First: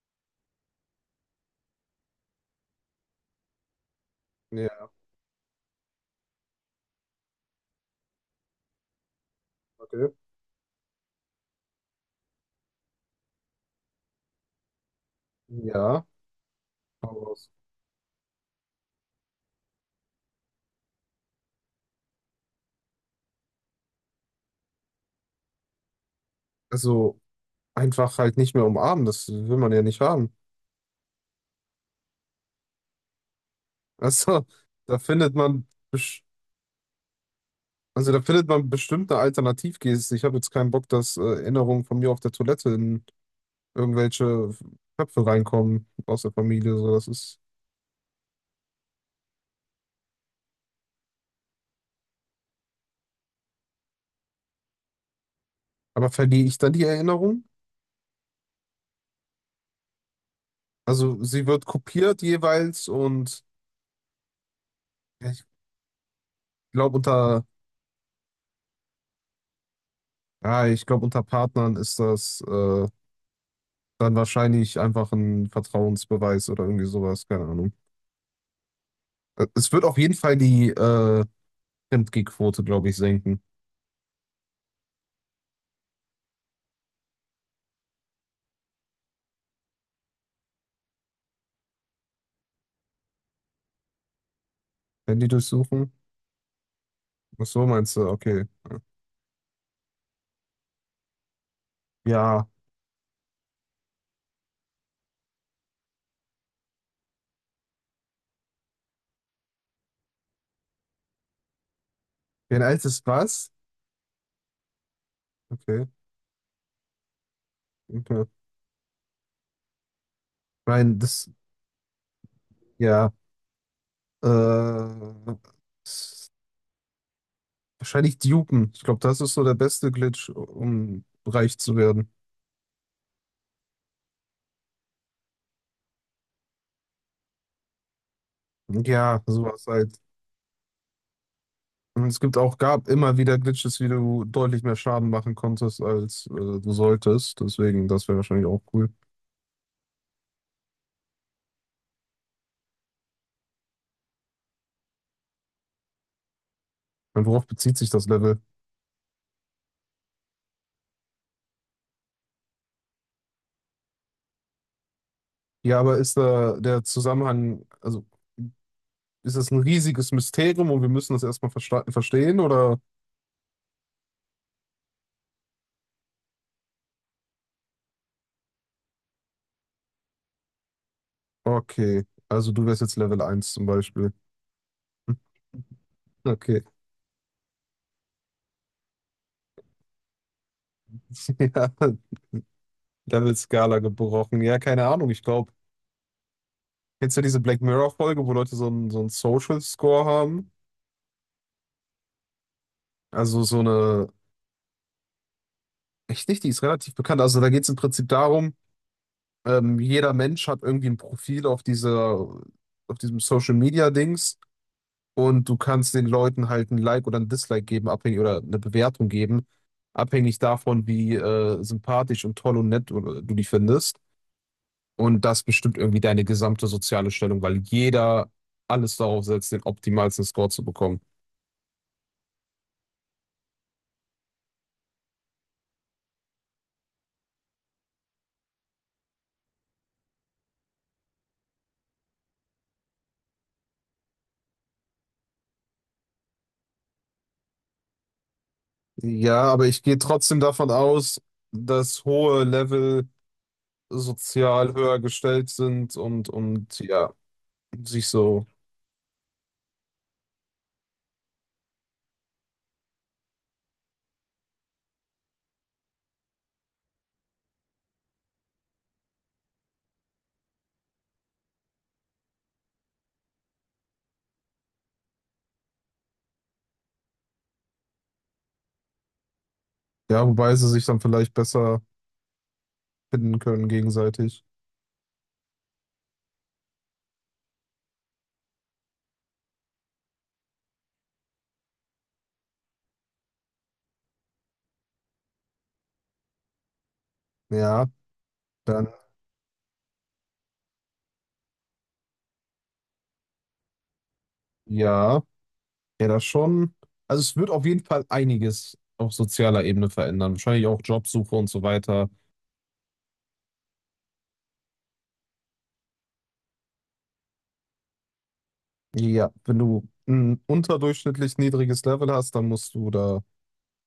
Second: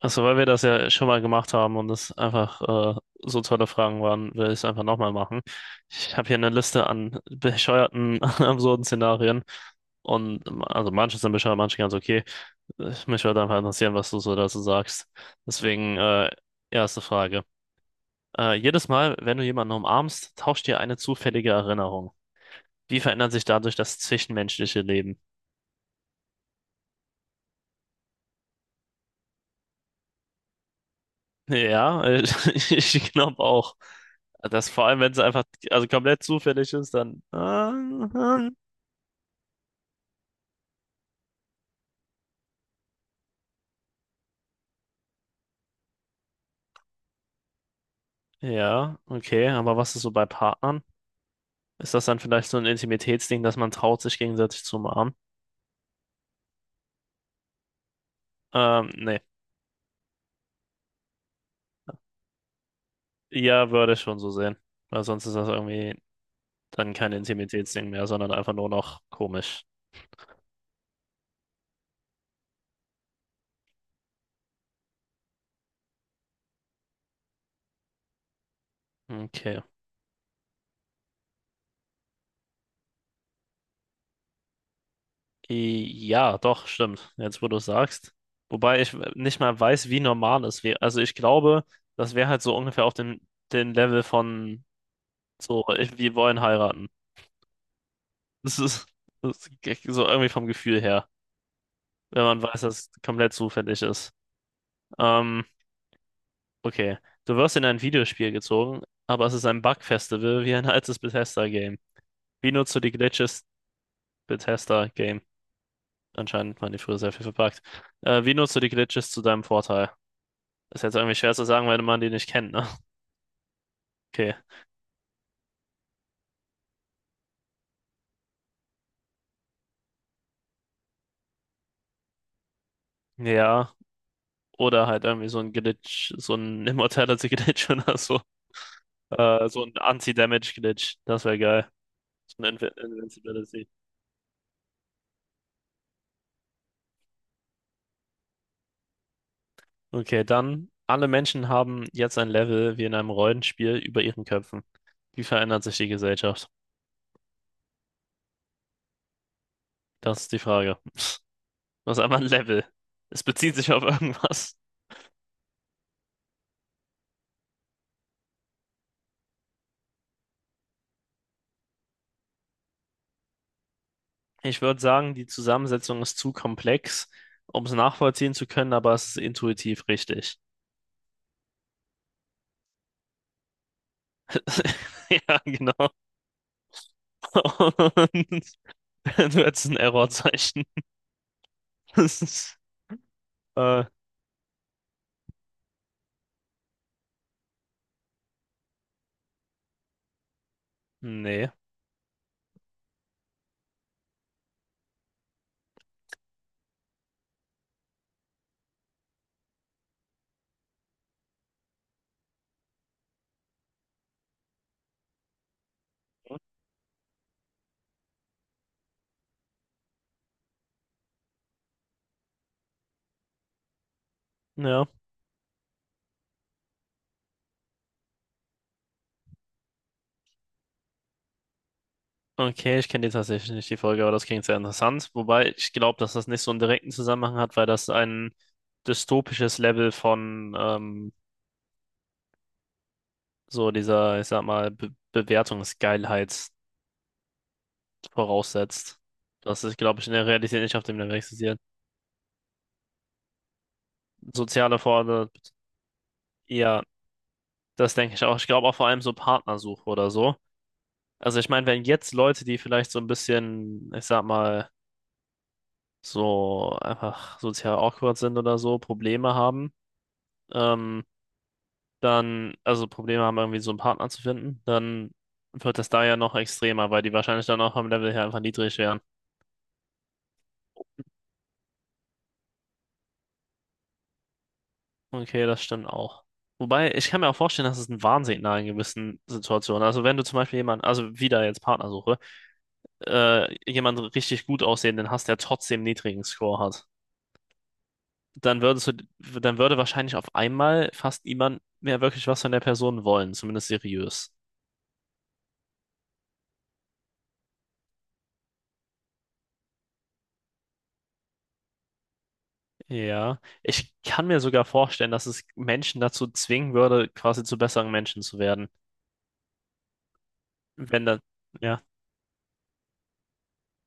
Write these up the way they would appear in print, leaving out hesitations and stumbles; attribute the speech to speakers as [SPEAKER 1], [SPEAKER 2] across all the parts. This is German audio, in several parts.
[SPEAKER 1] Also, weil wir das ja schon mal gemacht haben und es einfach so tolle Fragen waren, will ich es einfach
[SPEAKER 2] Ja,
[SPEAKER 1] nochmal machen. Ich habe hier eine Liste an bescheuerten, an absurden Szenarien.
[SPEAKER 2] okay.
[SPEAKER 1] Und also manche sind bescheuert, manche ganz okay. Mich würde einfach interessieren, was du so dazu sagst. Deswegen,
[SPEAKER 2] Ja,
[SPEAKER 1] erste
[SPEAKER 2] hau
[SPEAKER 1] Frage.
[SPEAKER 2] raus.
[SPEAKER 1] Jedes Mal, wenn du jemanden umarmst, tauscht dir eine zufällige Erinnerung. Wie verändert sich dadurch das zwischenmenschliche Leben?
[SPEAKER 2] Also einfach halt nicht mehr umarmen, das will man ja nicht haben.
[SPEAKER 1] Ja, ich glaube auch.
[SPEAKER 2] Also
[SPEAKER 1] Das vor
[SPEAKER 2] da
[SPEAKER 1] allem, wenn es
[SPEAKER 2] findet
[SPEAKER 1] einfach
[SPEAKER 2] man,
[SPEAKER 1] also komplett zufällig ist, dann.
[SPEAKER 2] also da findet man bestimmte eine. Ich habe jetzt keinen Bock, dass Erinnerungen von mir auf der Toilette in irgendwelche Köpfe reinkommen aus der Familie. So, das ist.
[SPEAKER 1] Ja, okay, aber was ist so bei Partnern? Ist das dann vielleicht so ein Intimitätsding, dass man traut, sich gegenseitig zu umarmen?
[SPEAKER 2] Aber verliere ich dann die Erinnerung?
[SPEAKER 1] Nee.
[SPEAKER 2] Also sie wird kopiert jeweils und
[SPEAKER 1] Ja, würde ich schon so sehen. Weil sonst ist
[SPEAKER 2] ich
[SPEAKER 1] das irgendwie dann
[SPEAKER 2] glaube
[SPEAKER 1] kein
[SPEAKER 2] unter,
[SPEAKER 1] Intimitätsding mehr, sondern einfach nur noch komisch.
[SPEAKER 2] ja, ich glaube, unter Partnern ist das. Dann wahrscheinlich einfach ein Vertrauensbeweis oder irgendwie sowas, keine Ahnung.
[SPEAKER 1] Okay.
[SPEAKER 2] Es wird auf jeden Fall die Fremdgehquote, glaube ich, senken.
[SPEAKER 1] Ja, doch, stimmt. Jetzt, wo du es sagst. Wobei ich nicht mal weiß, wie normal es wäre. Also ich glaube, das wäre halt so ungefähr auf dem Level von
[SPEAKER 2] Handy
[SPEAKER 1] so,
[SPEAKER 2] durchsuchen?
[SPEAKER 1] wir wollen heiraten.
[SPEAKER 2] Ach so, meinst du? Okay.
[SPEAKER 1] Das ist, das ist so irgendwie vom Gefühl her, wenn man
[SPEAKER 2] Ja.
[SPEAKER 1] weiß, dass es komplett zufällig ist. Ähm, okay. Du wirst in ein Videospiel gezogen, aber es ist ein Bug-Festival wie ein altes Bethesda-Game. Wie
[SPEAKER 2] Wen
[SPEAKER 1] nutzt du
[SPEAKER 2] alt
[SPEAKER 1] die
[SPEAKER 2] ist
[SPEAKER 1] Glitches
[SPEAKER 2] was?
[SPEAKER 1] Bethesda-Game?
[SPEAKER 2] Okay,
[SPEAKER 1] Anscheinend waren die früher sehr viel verpackt.
[SPEAKER 2] okay.
[SPEAKER 1] Wie nutzt du die Glitches zu deinem Vorteil? Ist jetzt
[SPEAKER 2] Nein,
[SPEAKER 1] irgendwie
[SPEAKER 2] das,
[SPEAKER 1] schwer zu sagen, weil man die nicht kennt, ne?
[SPEAKER 2] ja.
[SPEAKER 1] Okay.
[SPEAKER 2] Äh, s- wahrscheinlich dupen. Ich glaube, das ist so der beste Glitch, um reich zu werden.
[SPEAKER 1] Ja. Oder halt irgendwie so ein Glitch, so ein Immortality-Glitch oder so.
[SPEAKER 2] Ja,
[SPEAKER 1] So
[SPEAKER 2] sowas
[SPEAKER 1] ein
[SPEAKER 2] halt.
[SPEAKER 1] Anti-Damage-Glitch. Das wäre geil.
[SPEAKER 2] Und es gibt
[SPEAKER 1] So ein
[SPEAKER 2] auch, gab immer wieder
[SPEAKER 1] Invincibility.
[SPEAKER 2] Glitches, wie du deutlich mehr Schaden machen konntest, als du solltest. Deswegen, das wäre wahrscheinlich auch cool.
[SPEAKER 1] Okay, dann. Alle Menschen haben jetzt ein Level wie in einem Rollenspiel über ihren Köpfen. Wie verändert sich die Gesellschaft?
[SPEAKER 2] Und worauf bezieht sich das Level?
[SPEAKER 1] Das ist die Frage. Was ist einmal ein Level? Es bezieht sich auf irgendwas.
[SPEAKER 2] Ja, aber ist da der Zusammenhang, also ist das ein riesiges Mysterium und wir müssen das erstmal verstehen oder?
[SPEAKER 1] Ich würde sagen, die Zusammensetzung ist zu komplex, um es nachvollziehen zu können, aber es ist intuitiv richtig.
[SPEAKER 2] Okay, also du wärst jetzt Level 1 zum Beispiel.
[SPEAKER 1] Ja, genau.
[SPEAKER 2] Okay,
[SPEAKER 1] Und du hättest ein Errorzeichen.
[SPEAKER 2] ja,
[SPEAKER 1] Das ist,
[SPEAKER 2] Level-Skala
[SPEAKER 1] äh,
[SPEAKER 2] gebrochen. Ja, keine Ahnung, ich glaube, kennst du diese Black Mirror-Folge, wo Leute so einen Social Score haben?
[SPEAKER 1] nee.
[SPEAKER 2] Also so eine, echt nicht, die ist relativ bekannt. Also da geht es im Prinzip darum, jeder Mensch hat irgendwie ein Profil auf dieser, auf diesem Social Media Dings, und du kannst den Leuten halt ein Like oder ein Dislike geben, abhängig, oder eine Bewertung geben, abhängig davon, wie sympathisch und toll und nett du die findest.
[SPEAKER 1] Ja.
[SPEAKER 2] Und das bestimmt irgendwie deine gesamte soziale Stellung, weil jeder alles darauf setzt, den optimalsten Score zu bekommen.
[SPEAKER 1] Okay, ich kenne die tatsächlich nicht, die Folge, aber das klingt sehr interessant. Wobei ich glaube, dass das nicht so einen direkten Zusammenhang hat, weil das ein dystopisches Level von so dieser, ich sag mal, Be Bewertungsgeilheit voraussetzt.
[SPEAKER 2] Ja,
[SPEAKER 1] Das
[SPEAKER 2] aber
[SPEAKER 1] ist,
[SPEAKER 2] ich gehe
[SPEAKER 1] glaube ich, in der
[SPEAKER 2] trotzdem
[SPEAKER 1] Realität
[SPEAKER 2] davon
[SPEAKER 1] nicht auf dem Level
[SPEAKER 2] aus,
[SPEAKER 1] existiert.
[SPEAKER 2] dass hohe Level sozial
[SPEAKER 1] Soziale
[SPEAKER 2] höher
[SPEAKER 1] Forderungen,
[SPEAKER 2] gestellt sind und
[SPEAKER 1] ja,
[SPEAKER 2] ja,
[SPEAKER 1] das
[SPEAKER 2] sich
[SPEAKER 1] denke ich auch.
[SPEAKER 2] so.
[SPEAKER 1] Ich glaube auch vor allem so Partnersuche oder so. Also ich meine, wenn jetzt Leute, die vielleicht so ein bisschen, ich sag mal, so einfach sozial awkward sind oder so, Probleme haben, ähm, dann, also Probleme haben, irgendwie so einen Partner zu finden, dann wird das da ja noch extremer, weil die wahrscheinlich dann auch vom Level her einfach niedrig wären.
[SPEAKER 2] Ja, wobei sie sich dann vielleicht besser finden können gegenseitig.
[SPEAKER 1] Okay, das stimmt auch. Wobei, ich kann mir auch vorstellen, dass es ein Warnsignal in gewissen Situationen. Also wenn du zum Beispiel jemanden, also wieder jetzt Partnersuche, jemanden richtig gut aussehenden hast, der trotzdem niedrigen Score hat.
[SPEAKER 2] Ja,
[SPEAKER 1] dann würdest du,
[SPEAKER 2] dann
[SPEAKER 1] dann würde wahrscheinlich auf einmal fast niemand mehr wirklich was von der Person wollen, zumindest seriös.
[SPEAKER 2] ja. Ja, das schon. Also es wird auf jeden Fall einiges auf sozialer Ebene verändern. Wahrscheinlich auch Jobsuche und so weiter.
[SPEAKER 1] Ja, ich kann mir sogar vorstellen, dass es Menschen dazu zwingen würde, quasi zu besseren Menschen zu werden.
[SPEAKER 2] Ja, wenn du ein
[SPEAKER 1] Wenn dann,
[SPEAKER 2] unterdurchschnittlich
[SPEAKER 1] ja,
[SPEAKER 2] niedriges Level hast, dann musst du da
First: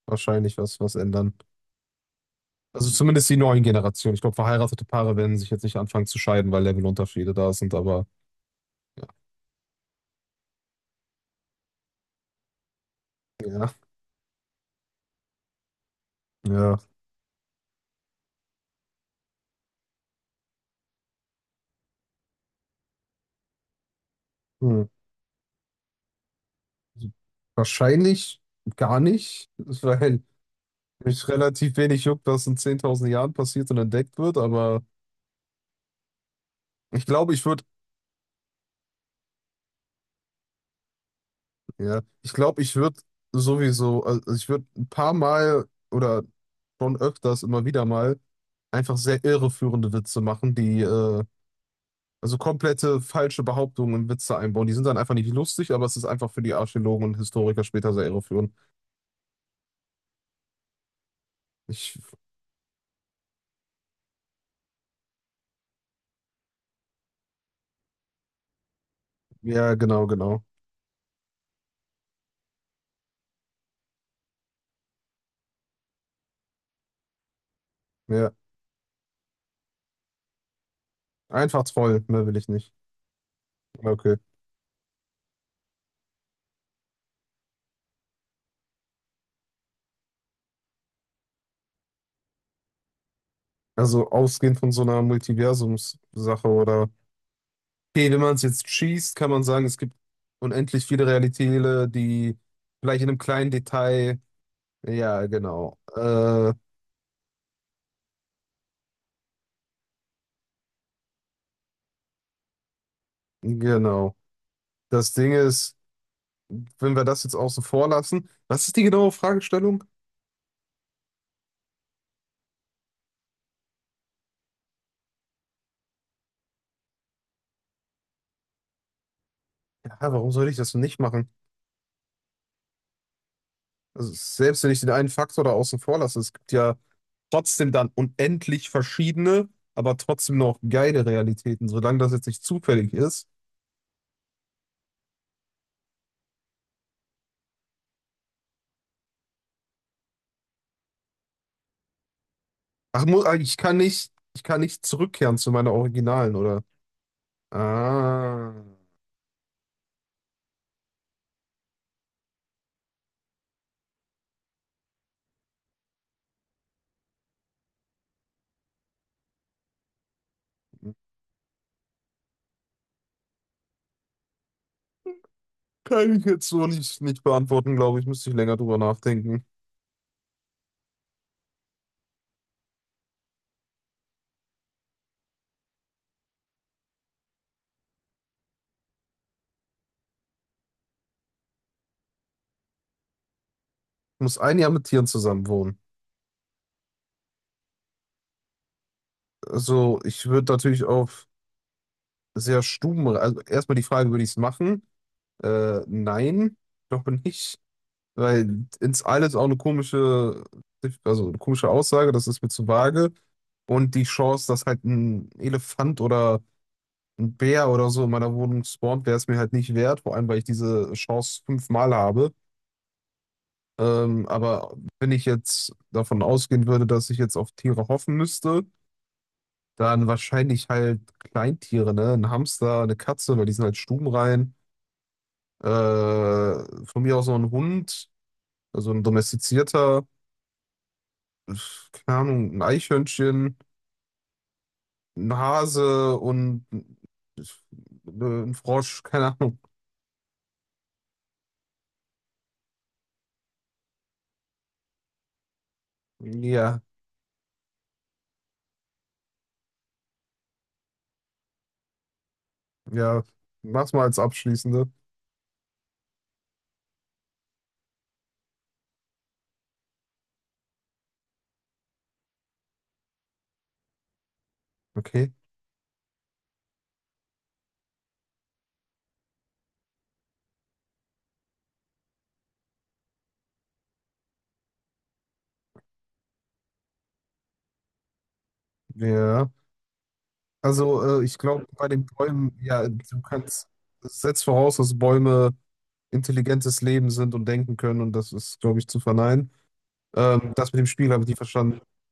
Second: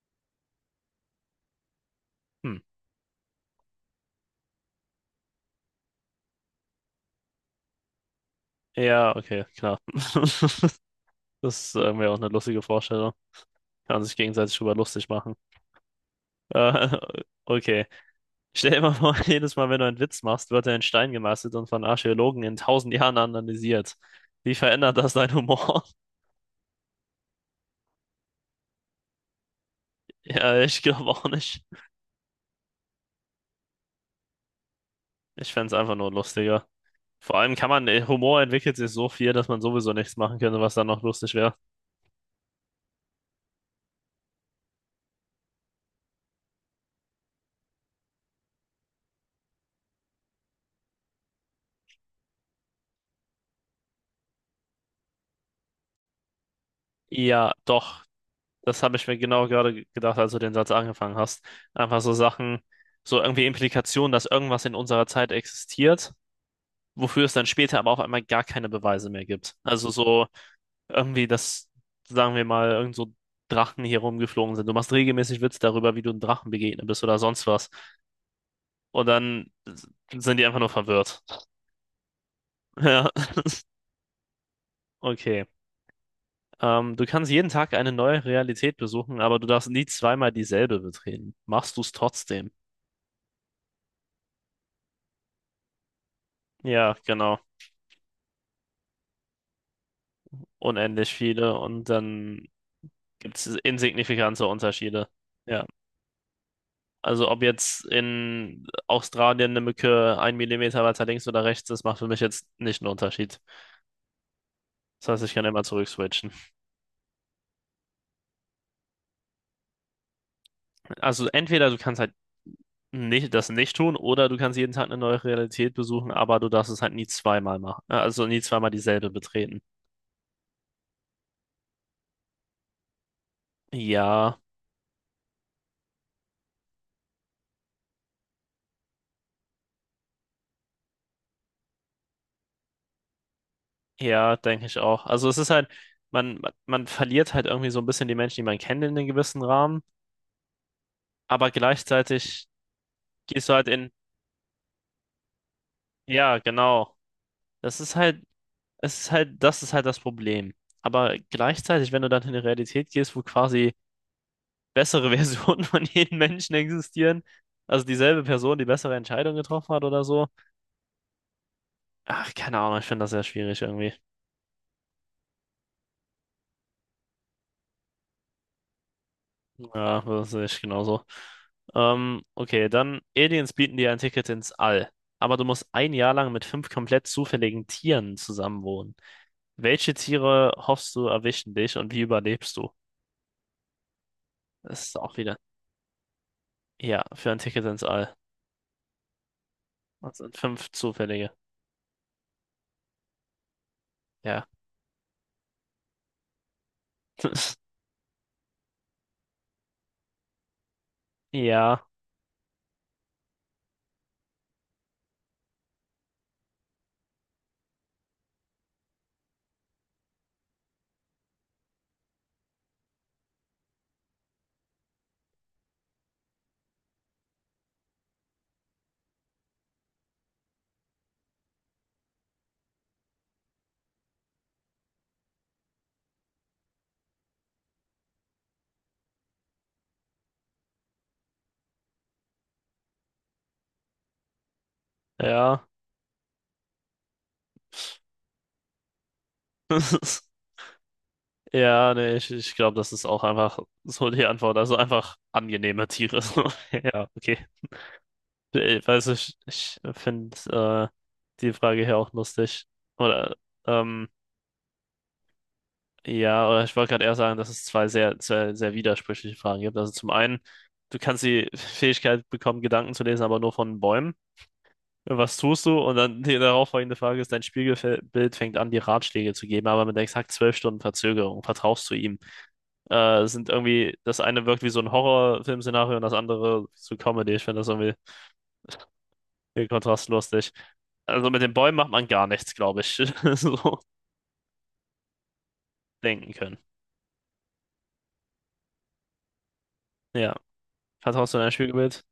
[SPEAKER 2] wahrscheinlich was ändern.
[SPEAKER 1] hm.
[SPEAKER 2] Also zumindest die neuen Generationen. Ich glaube, verheiratete Paare werden sich jetzt nicht anfangen zu scheiden, weil Levelunterschiede da sind, aber ja,
[SPEAKER 1] Ja, okay, klar. Das ist irgendwie auch eine lustige Vorstellung.
[SPEAKER 2] ja,
[SPEAKER 1] Kann man sich gegenseitig drüber lustig machen.
[SPEAKER 2] ja.
[SPEAKER 1] Äh, okay. Stell dir mal vor, jedes Mal, wenn du einen Witz machst, wird er in Stein gemeißelt und von Archäologen in 1.000 Jahren analysiert. Wie
[SPEAKER 2] Hm.
[SPEAKER 1] verändert das deinen Humor?
[SPEAKER 2] Also wahrscheinlich gar nicht, weil
[SPEAKER 1] Ja, ich glaube auch
[SPEAKER 2] mich
[SPEAKER 1] nicht.
[SPEAKER 2] relativ wenig juckt, was in 10.000 Jahren passiert und entdeckt wird, aber
[SPEAKER 1] Ich fände es einfach nur lustiger.
[SPEAKER 2] ich glaube,
[SPEAKER 1] Vor
[SPEAKER 2] ich
[SPEAKER 1] allem
[SPEAKER 2] würde,
[SPEAKER 1] kann man, Humor entwickelt sich so viel, dass man sowieso nichts machen könnte, was dann noch lustig wäre.
[SPEAKER 2] ja, ich glaube, ich würde sowieso, also ich würde ein paar Mal oder schon öfters immer wieder mal einfach sehr irreführende Witze machen, die, also komplette falsche Behauptungen in Witze einbauen. Die sind dann einfach nicht lustig, aber es ist einfach für die Archäologen und
[SPEAKER 1] Ja,
[SPEAKER 2] Historiker später
[SPEAKER 1] doch.
[SPEAKER 2] sehr irreführend.
[SPEAKER 1] Das habe ich mir genau gerade gedacht, als du den Satz angefangen hast.
[SPEAKER 2] Ich,
[SPEAKER 1] Einfach so Sachen, so irgendwie Implikationen, dass irgendwas in unserer Zeit existiert, wofür es dann später aber auf einmal gar keine Beweise mehr gibt.
[SPEAKER 2] ja,
[SPEAKER 1] Also
[SPEAKER 2] genau,
[SPEAKER 1] so
[SPEAKER 2] genau.
[SPEAKER 1] irgendwie, dass, sagen wir mal, irgend so Drachen hier rumgeflogen sind. Du machst regelmäßig Witze darüber, wie du einem Drachen begegnet bist oder sonst was.
[SPEAKER 2] Ja,
[SPEAKER 1] Und dann sind die einfach nur verwirrt.
[SPEAKER 2] einfach toll, mehr will ich nicht.
[SPEAKER 1] Ja,
[SPEAKER 2] Ja, okay.
[SPEAKER 1] okay. Du kannst jeden Tag eine neue Realität besuchen, aber du darfst nie zweimal dieselbe betreten. Machst du es trotzdem?
[SPEAKER 2] Also ausgehend von so einer Multiversumssache oder.
[SPEAKER 1] Ja, genau.
[SPEAKER 2] Okay, wenn man es jetzt schießt, kann man sagen, es gibt unendlich viele
[SPEAKER 1] Unendlich viele und
[SPEAKER 2] Realitäten, die
[SPEAKER 1] dann
[SPEAKER 2] vielleicht in einem
[SPEAKER 1] gibt es
[SPEAKER 2] kleinen Detail.
[SPEAKER 1] insignifikante Unterschiede.
[SPEAKER 2] Ja,
[SPEAKER 1] Ja,
[SPEAKER 2] genau.
[SPEAKER 1] also ob jetzt in Australien eine Mücke ein Millimeter weiter links oder rechts ist, macht für mich jetzt nicht einen Unterschied.
[SPEAKER 2] Genau.
[SPEAKER 1] Das
[SPEAKER 2] Das
[SPEAKER 1] heißt,
[SPEAKER 2] Ding
[SPEAKER 1] ich kann immer
[SPEAKER 2] ist,
[SPEAKER 1] zurückswitchen.
[SPEAKER 2] wenn wir das jetzt außen vor lassen, was ist die genaue Fragestellung?
[SPEAKER 1] Also entweder du kannst halt nicht, das nicht tun oder du kannst jeden Tag eine neue Realität besuchen, aber du darfst es halt nie zweimal machen. Also nie zweimal dieselbe betreten.
[SPEAKER 2] Ja, warum sollte ich das denn nicht machen? Also,
[SPEAKER 1] Ja,
[SPEAKER 2] selbst wenn ich den einen Faktor da außen vor lasse, es gibt ja trotzdem dann unendlich verschiedene, aber trotzdem noch geile Realitäten, solange das jetzt nicht zufällig ist.
[SPEAKER 1] ja, denke ich auch. Also es ist halt, man verliert halt irgendwie so ein bisschen die Menschen, die man kennt in einem gewissen Rahmen, aber gleichzeitig
[SPEAKER 2] Ach,
[SPEAKER 1] gehst du halt in,
[SPEAKER 2] ich kann nicht zurückkehren zu meiner Originalen,
[SPEAKER 1] ja,
[SPEAKER 2] oder?
[SPEAKER 1] genau. Das ist halt,
[SPEAKER 2] Ah,
[SPEAKER 1] es ist halt das Problem. Aber gleichzeitig, wenn du dann in die Realität gehst, wo quasi bessere Versionen von jedem Menschen existieren, also dieselbe Person, die bessere Entscheidung getroffen hat oder so, ach, keine Ahnung, ich finde das sehr schwierig irgendwie.
[SPEAKER 2] kann ich jetzt so nicht beantworten, glaube ich. Müsste ich länger drüber nachdenken.
[SPEAKER 1] Ja, das sehe ich genauso. Okay, dann Aliens bieten dir ein Ticket ins All, aber du musst ein Jahr lang mit fünf komplett zufälligen Tieren zusammenwohnen. Welche Tiere hoffst du erwischen dich und wie überlebst du?
[SPEAKER 2] Ich muss ein Jahr mit
[SPEAKER 1] Das ist
[SPEAKER 2] Tieren
[SPEAKER 1] auch wieder.
[SPEAKER 2] zusammen wohnen.
[SPEAKER 1] Ja, für ein Ticket ins All.
[SPEAKER 2] Also,
[SPEAKER 1] Das
[SPEAKER 2] ich
[SPEAKER 1] sind
[SPEAKER 2] würde
[SPEAKER 1] fünf
[SPEAKER 2] natürlich auf
[SPEAKER 1] zufällige.
[SPEAKER 2] also erstmal die Frage, würde ich es
[SPEAKER 1] Ja.
[SPEAKER 2] machen? Nein, ich glaube nicht. Weil ins All ist auch eine komische, also eine komische
[SPEAKER 1] Ja,
[SPEAKER 2] Aussage, das ist mir zu vage. Und die Chance, dass halt ein Elefant oder ein Bär oder so in meiner Wohnung spawnt, wäre es mir halt nicht wert. Vor allem, weil ich diese Chance fünfmal habe. Aber wenn ich jetzt davon ausgehen würde, dass ich jetzt auf Tiere hoffen müsste, dann wahrscheinlich halt Kleintiere, ne? Ein Hamster, eine Katze, weil die sind halt stubenrein. Äh, von mir aus noch ein Hund, also ein domestizierter, äh, keine Ahnung, ein Eichhörnchen, ein
[SPEAKER 1] ja.
[SPEAKER 2] Hase und äh, ein Frosch, keine Ahnung.
[SPEAKER 1] Ja, nee, ich glaube, das ist auch einfach so die Antwort. Also einfach angenehme Tiere. So.
[SPEAKER 2] Ja,
[SPEAKER 1] Ja, okay. Ich weiß nicht, ich finde äh, die Frage hier auch lustig.
[SPEAKER 2] ja,
[SPEAKER 1] Oder,
[SPEAKER 2] mach's mal
[SPEAKER 1] ähm,
[SPEAKER 2] als abschließende.
[SPEAKER 1] ja, oder ich wollte gerade eher sagen, dass es zwei sehr, sehr, sehr widersprüchliche Fragen gibt. Also zum einen, du kannst die Fähigkeit bekommen, Gedanken zu lesen, aber nur von Bäumen.
[SPEAKER 2] Okay.
[SPEAKER 1] Was tust du? Und dann die darauffolgende Frage ist, dein Spiegelbild fängt an, dir Ratschläge zu geben, aber mit exakt 12 Stunden Verzögerung vertraust du ihm. Sind irgendwie, das eine wirkt wie so ein Horrorfilmszenario und das andere so Comedy. Ich finde das irgendwie
[SPEAKER 2] Ja.
[SPEAKER 1] den Kontrast lustig.
[SPEAKER 2] Also,
[SPEAKER 1] Also
[SPEAKER 2] ich
[SPEAKER 1] mit den
[SPEAKER 2] glaube,
[SPEAKER 1] Bäumen
[SPEAKER 2] bei
[SPEAKER 1] macht
[SPEAKER 2] den
[SPEAKER 1] man gar
[SPEAKER 2] Bäumen,
[SPEAKER 1] nichts, glaube
[SPEAKER 2] ja,
[SPEAKER 1] ich.
[SPEAKER 2] du kannst,
[SPEAKER 1] So
[SPEAKER 2] das setzt voraus, dass Bäume
[SPEAKER 1] denken können.
[SPEAKER 2] intelligentes Leben sind und denken können, und das ist, glaube ich, zu verneinen.
[SPEAKER 1] Ja.
[SPEAKER 2] Das mit dem Spiegel habe ich
[SPEAKER 1] Vertraust
[SPEAKER 2] nicht
[SPEAKER 1] du dein
[SPEAKER 2] verstanden. Ich
[SPEAKER 1] Spiegelbild?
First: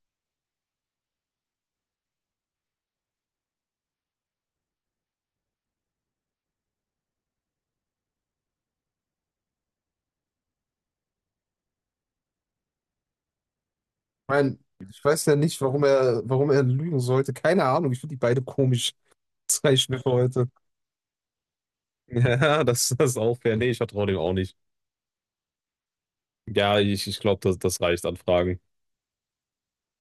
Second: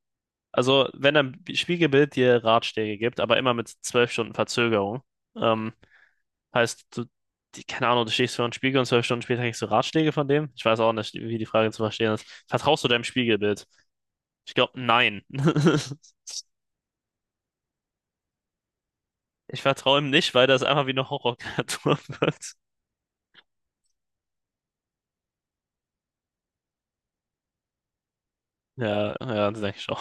[SPEAKER 1] Also, wenn dein Spiegelbild dir Ratschläge gibt, aber immer mit 12 Stunden Verzögerung, ähm, heißt, du, die, keine Ahnung, du stehst vor einem Spiegel und 12 Stunden später kriegst du Ratschläge von dem? Ich weiß auch nicht, wie die Frage zu verstehen ist. Vertraust du deinem Spiegelbild? Ich
[SPEAKER 2] mein,
[SPEAKER 1] glaube,
[SPEAKER 2] ich
[SPEAKER 1] nein.
[SPEAKER 2] weiß ja nicht, warum er lügen sollte. Keine Ahnung, ich finde die beide komisch.
[SPEAKER 1] Ich
[SPEAKER 2] Zeichen
[SPEAKER 1] vertraue ihm
[SPEAKER 2] für
[SPEAKER 1] nicht, weil
[SPEAKER 2] heute.
[SPEAKER 1] das einfach wie eine Horrorkreatur wird.
[SPEAKER 2] Ja, das, das ist auch fair. Nee, ich vertraue dem auch nicht. Ja, ich glaube, das, das reicht an Fragen.
[SPEAKER 1] Ja, ja, das denke ich schon.